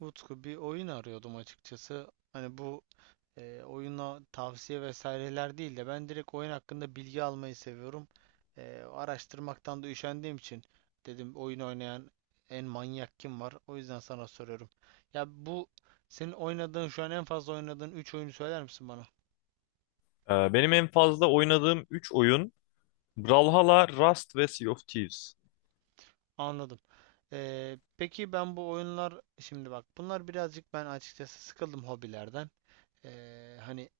Utku bir oyun arıyordum açıkçası. Hani bu oyuna tavsiye vesaireler değil de ben direkt oyun hakkında bilgi almayı seviyorum. Araştırmaktan da üşendiğim için dedim oyun oynayan en manyak kim var? O yüzden sana soruyorum. Ya bu senin oynadığın şu an en fazla oynadığın 3 oyunu söyler misin bana? Benim en fazla oynadığım 3 oyun Brawlhalla, Rust ve Sea of Thieves. Anladım. Peki ben bu oyunlar şimdi bak bunlar birazcık ben açıkçası sıkıldım hobilerden. Hani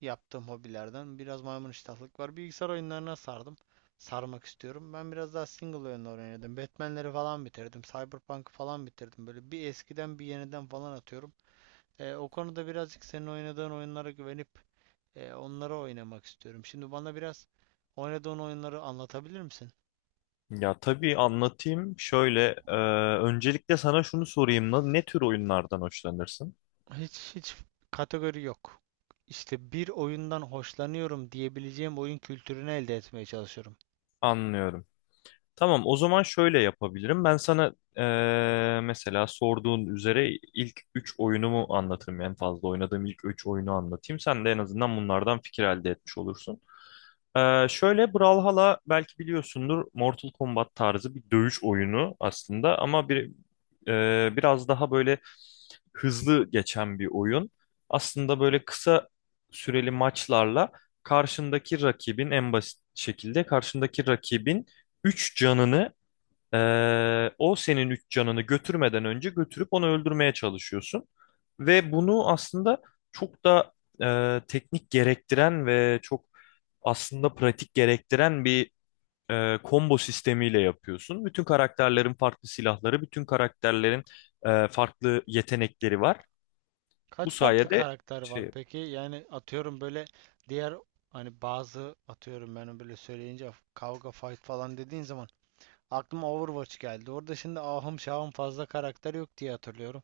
yaptığım hobilerden biraz maymun iştahlık var. Bilgisayar oyunlarına sardım. Sarmak istiyorum. Ben biraz daha single oyunlar oynadım. Batman'leri falan bitirdim. Cyberpunk'ı falan bitirdim. Böyle bir eskiden bir yeniden falan atıyorum. O konuda birazcık senin oynadığın oyunlara güvenip onları oynamak istiyorum. Şimdi bana biraz oynadığın oyunları anlatabilir misin? Ya tabii anlatayım. Şöyle, öncelikle sana şunu sorayım. Ne tür oyunlardan hoşlanırsın? Hiç hiç kategori yok. İşte bir oyundan hoşlanıyorum diyebileceğim oyun kültürünü elde etmeye çalışıyorum. Anlıyorum. Tamam, o zaman şöyle yapabilirim. Ben sana mesela sorduğun üzere ilk 3 oyunumu anlatırım. En fazla oynadığım ilk 3 oyunu anlatayım. Sen de en azından bunlardan fikir elde etmiş olursun. Şöyle, Brawlhalla belki biliyorsundur, Mortal Kombat tarzı bir dövüş oyunu aslında ama bir biraz daha böyle hızlı geçen bir oyun. Aslında böyle kısa süreli maçlarla karşındaki rakibin en basit şekilde karşındaki rakibin 3 canını, o senin üç canını götürmeden önce götürüp onu öldürmeye çalışıyorsun. Ve bunu aslında çok da teknik gerektiren ve çok aslında pratik gerektiren bir combo sistemiyle yapıyorsun. Bütün karakterlerin farklı silahları, bütün karakterlerin farklı yetenekleri var. Bu Kaç farklı sayede karakter var şey, peki? Yani atıyorum böyle diğer hani bazı atıyorum ben böyle söyleyince kavga fight falan dediğin zaman aklıma Overwatch geldi. Orada şimdi ahım şahım fazla karakter yok diye hatırlıyorum.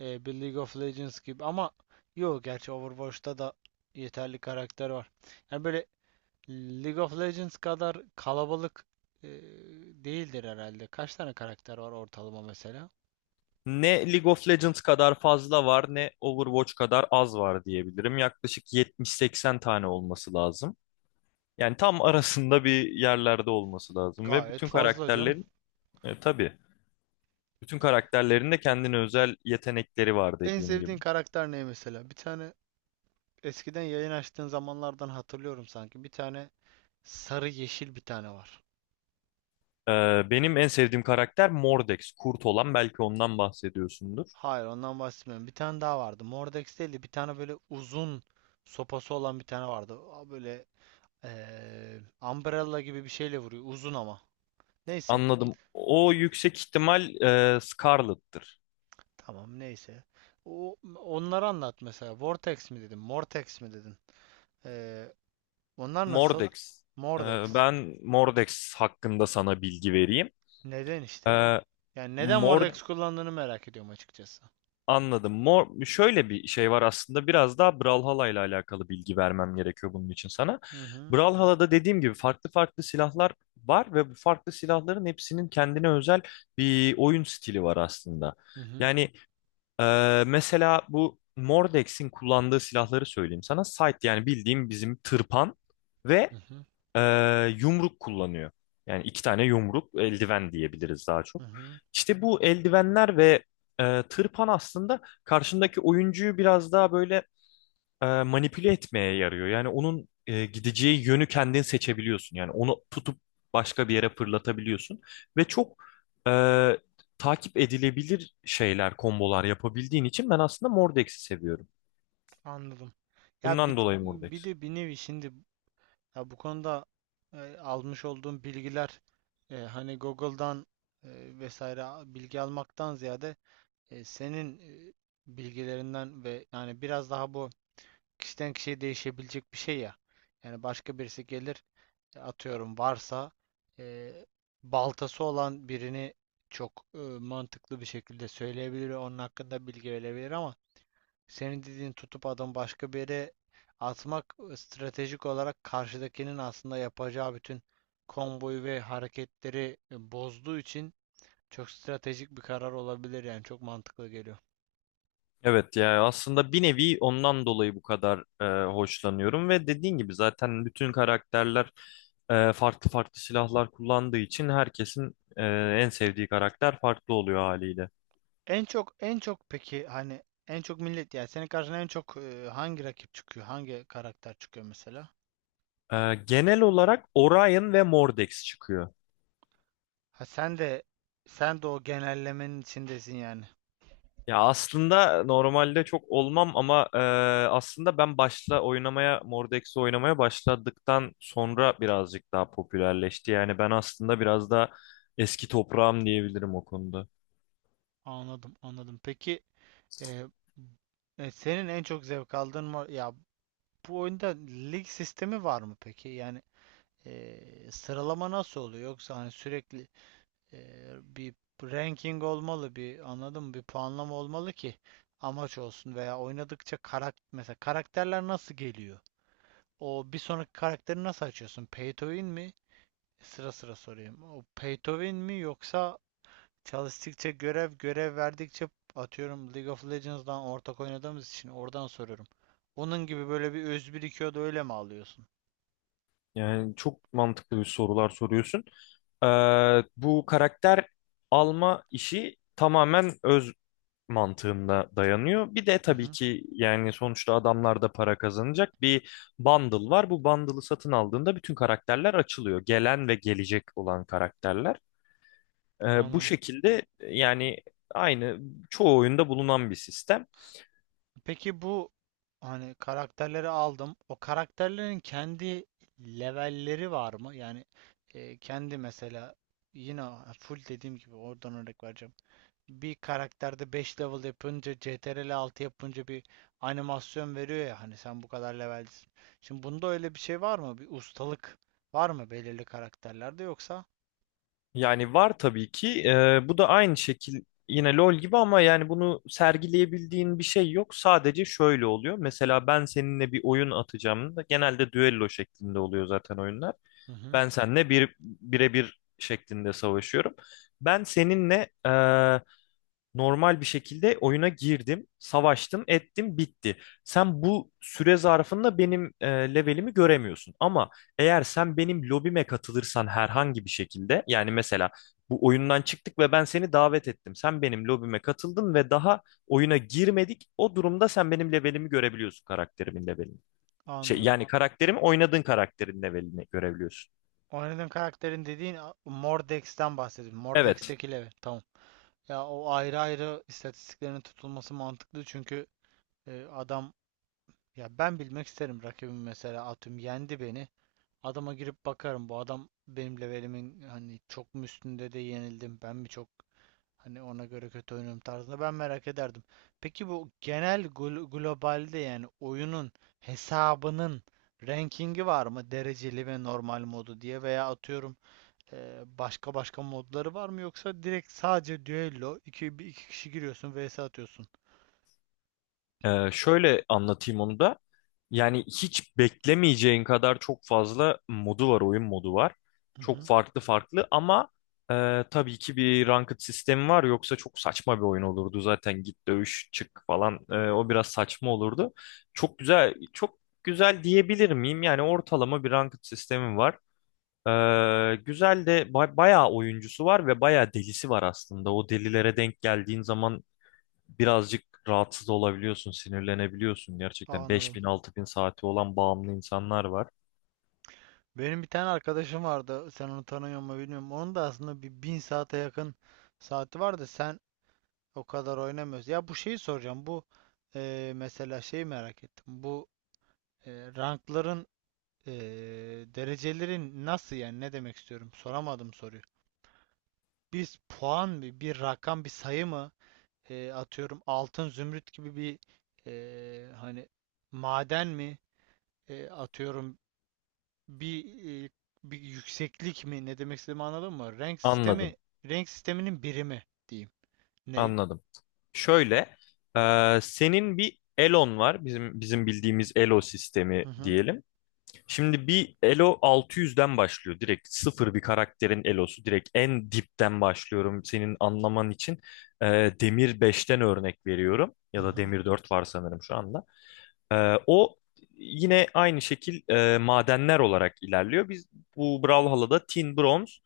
Bir League of Legends gibi ama yok gerçi Overwatch'ta da yeterli karakter var. Yani böyle League of Legends kadar kalabalık e, değildir herhalde. Kaç tane karakter var ortalama mesela? ne League of Legends kadar fazla var, ne Overwatch kadar az var diyebilirim. Yaklaşık 70-80 tane olması lazım. Yani tam arasında bir yerlerde olması lazım ve Gayet bütün fazla canım. karakterlerin, tabii, bütün karakterlerin de kendine özel yetenekleri var En dediğim gibi. sevdiğin karakter ne mesela? Bir tane eskiden yayın açtığın zamanlardan hatırlıyorum sanki. Bir tane sarı yeşil bir tane var. Benim en sevdiğim karakter Mordex, kurt olan, belki ondan bahsediyorsundur. Hayır ondan bahsetmiyorum. Bir tane daha vardı. Mordex değildi. Bir tane böyle uzun sopası olan bir tane vardı. Aa, böyle umbrella gibi bir şeyle vuruyor. Uzun ama. Neyse. Anladım. O yüksek ihtimal Scarlet'tır. Tamam neyse. Onları anlat mesela. Vortex mi dedin? Mortex mi dedin? Eee, Onlar nasıl? Mordex. Mordex. Ben Mordex hakkında sana bilgi vereyim. Neden işte? Ee, Yani neden Mor- Mordex kullandığını merak ediyorum açıkçası. Anladım. Şöyle bir şey var aslında, biraz daha Brawlhalla ile alakalı bilgi vermem gerekiyor bunun için sana. Hı hı. Brawlhalla'da dediğim gibi farklı farklı silahlar var ve bu farklı silahların hepsinin kendine özel bir oyun stili var aslında. Hı hı. Yani mesela bu Mordex'in kullandığı silahları söyleyeyim sana. Sight, yani bildiğim bizim tırpan, Hı ve hı. Yumruk kullanıyor. Yani iki tane yumruk, eldiven diyebiliriz daha Hı çok. hı. İşte bu eldivenler ve tırpan aslında karşındaki oyuncuyu biraz daha böyle manipüle etmeye yarıyor. Yani onun gideceği yönü kendin seçebiliyorsun. Yani onu tutup başka bir yere fırlatabiliyorsun. Ve çok e, takip edilebilir şeyler, kombolar yapabildiğin için ben aslında Mordeks'i seviyorum. Anladım. Ya Bundan dolayı bir Mordex. de bir nevi şimdi ya bu konuda almış olduğum bilgiler hani Google'dan vesaire bilgi almaktan ziyade senin e, bilgilerinden ve yani biraz daha bu kişiden kişiye değişebilecek bir şey ya. Yani başka birisi gelir atıyorum varsa e, baltası olan birini çok mantıklı bir şekilde söyleyebilir, onun hakkında bilgi verebilir ama senin dediğin tutup adam başka bir yere atmak stratejik olarak karşıdakinin aslında yapacağı bütün komboyu ve hareketleri bozduğu için çok stratejik bir karar olabilir yani çok mantıklı geliyor. Evet ya, aslında bir nevi ondan dolayı bu kadar hoşlanıyorum ve dediğin gibi zaten bütün karakterler farklı farklı silahlar kullandığı için herkesin en sevdiği karakter farklı oluyor haliyle. En çok en çok peki hani en çok millet yani senin karşına en çok hangi rakip çıkıyor? Hangi karakter çıkıyor mesela? Genel olarak Orion ve Mordex çıkıyor. Ha sen de o genellemenin içindesin yani. Ya aslında normalde çok olmam ama aslında ben başla oynamaya Mordex'i oynamaya başladıktan sonra birazcık daha popülerleşti. Yani ben aslında biraz daha eski toprağım diyebilirim o konuda. Anladım, anladım. Peki e, senin en çok zevk aldığın var ya. Bu oyunda lig sistemi var mı peki? Yani sıralama nasıl oluyor? Yoksa hani sürekli e, bir ranking olmalı, bir anladın mı? Bir puanlama olmalı ki amaç olsun veya oynadıkça mesela karakterler nasıl geliyor? O bir sonraki karakteri nasıl açıyorsun? Pay to win mi? Sıra sıra sorayım. O pay to win mi yoksa çalıştıkça görev görev verdikçe atıyorum League of Legends'dan ortak oynadığımız için oradan soruyorum. Onun gibi böyle bir öz birikiyor da öyle mi alıyorsun? Yani çok mantıklı bir sorular soruyorsun. Bu karakter alma işi tamamen öz mantığında dayanıyor. Bir de Hı tabii hı, ki yani sonuçta adamlar da para kazanacak bir bundle var. Bu bundle'ı satın aldığında bütün karakterler açılıyor. Gelen ve gelecek olan karakterler. Bu anladım. şekilde yani aynı çoğu oyunda bulunan bir sistem. Peki bu hani karakterleri aldım. O karakterlerin kendi levelleri var mı? Yani kendi mesela yine full dediğim gibi oradan örnek vereceğim. Bir karakterde 5 level yapınca Ctrl+6 yapınca bir animasyon veriyor ya hani sen bu kadar levelsin. Şimdi bunda öyle bir şey var mı? Bir ustalık var mı belirli karakterlerde yoksa? Yani var tabii ki. Bu da aynı şekil, yine LoL gibi, ama yani bunu sergileyebildiğin bir şey yok. Sadece şöyle oluyor. Mesela ben seninle bir oyun atacağım da genelde düello şeklinde oluyor zaten oyunlar. Hı hı, Ben seninle bir birebir şeklinde savaşıyorum. Ben seninle normal bir şekilde oyuna girdim, savaştım, ettim, bitti. Sen bu süre zarfında benim levelimi göremiyorsun. Ama eğer sen benim lobime katılırsan herhangi bir şekilde, yani mesela bu oyundan çıktık ve ben seni davet ettim. Sen benim lobime katıldın ve daha oyuna girmedik. O durumda sen benim levelimi görebiliyorsun, karakterimin levelini. Anladım. Yani, oynadığın karakterin levelini görebiliyorsun. Oynadığın karakterin dediğin Mordex'ten bahsediyorum. Evet. Mordex'teki level. Tamam. Ya o ayrı ayrı istatistiklerin tutulması mantıklı çünkü adam ya ben bilmek isterim rakibim mesela atıyorum yendi beni. Adama girip bakarım bu adam benim levelimin hani çok mu üstünde de yenildim ben mi çok hani ona göre kötü oynuyorum tarzında ben merak ederdim. Peki bu genel globalde yani oyunun hesabının rankingi var mı dereceli ve normal modu diye veya atıyorum başka başka modları var mı yoksa direkt sadece düello iki, iki kişi giriyorsun vs atıyorsun. Şöyle anlatayım onu da. Yani hiç beklemeyeceğin kadar çok fazla modu var, oyun modu var. Hı Çok hı. farklı farklı ama tabii ki bir ranked sistemi var. Yoksa çok saçma bir oyun olurdu zaten. Git dövüş çık falan. O biraz saçma olurdu. Çok güzel, çok güzel diyebilir miyim? Yani ortalama bir ranked sistemi var. Güzel de bayağı oyuncusu var ve bayağı delisi var aslında. O delilere denk geldiğin zaman birazcık rahatsız olabiliyorsun, sinirlenebiliyorsun Aa, gerçekten. anladım. 5.000-6.000 saati olan bağımlı insanlar var. Benim bir tane arkadaşım vardı. Sen onu tanıyor mu bilmiyorum. Onun da aslında bir 1.000 saate yakın saati var da sen o kadar oynamıyorsun. Ya bu şeyi soracağım. Bu mesela şeyi merak ettim. Bu e, rankların e, derecelerin nasıl yani ne demek istiyorum? Soramadım soruyu. Biz puan mı, bir rakam, bir sayı mı? Atıyorum altın zümrüt gibi bir hani maden mi? Atıyorum bir e, bir yükseklik mi ne demek istediğimi anladın mı? Renk Anladım, sistemi renk sisteminin birimi diyeyim. Ney? anladım. Şöyle, senin bir Elon var. Bizim bildiğimiz Elo sistemi Hı hı. diyelim. Şimdi bir Elo 600'den başlıyor. Direkt sıfır bir karakterin Elo'su. Direkt en dipten başlıyorum senin anlaman için. E, Demir beşten örnek veriyorum. Hı Ya da hı. Demir 4 var sanırım şu anda. O yine aynı şekil, madenler olarak ilerliyor. Biz bu Brawlhalla'da tin, bronz,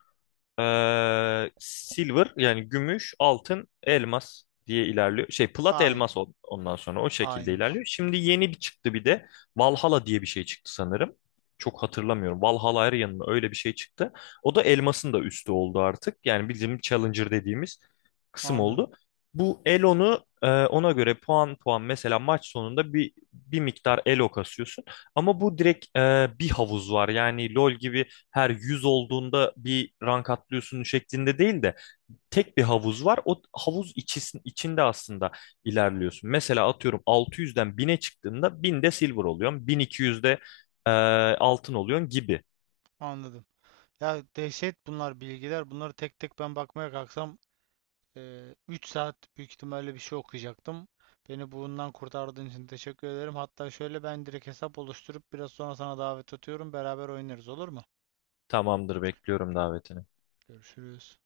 silver yani gümüş, altın, elmas diye ilerliyor. Plat, Aynı. elmas, ondan sonra o şekilde Aynıymış. ilerliyor. Şimdi yeni bir çıktı bir de Valhalla diye bir şey çıktı sanırım. Çok hatırlamıyorum. Valhalla Arian mı, öyle bir şey çıktı. O da elmasın da üstü oldu artık. Yani bizim Challenger dediğimiz kısım Anladım. oldu. Bu Elo'nu ona göre puan puan, mesela maç sonunda bir miktar Elo kasıyorsun. Ama bu direkt bir havuz var. Yani LoL gibi her 100 olduğunda bir rank atlıyorsun şeklinde değil de tek bir havuz var. O havuz içisin, içinde aslında ilerliyorsun. Mesela atıyorum 600'den 1000'e çıktığında 1000'de silver oluyorsun, 1200'de eee altın oluyorsun gibi. Anladım. Ya dehşet bunlar bilgiler. Bunları tek tek ben bakmaya kalksam 3 saat büyük ihtimalle bir şey okuyacaktım. Beni bundan kurtardığın için teşekkür ederim. Hatta şöyle ben direkt hesap oluşturup biraz sonra sana davet atıyorum. Beraber oynarız olur mu? Tamamdır, bekliyorum davetini. Görüşürüz.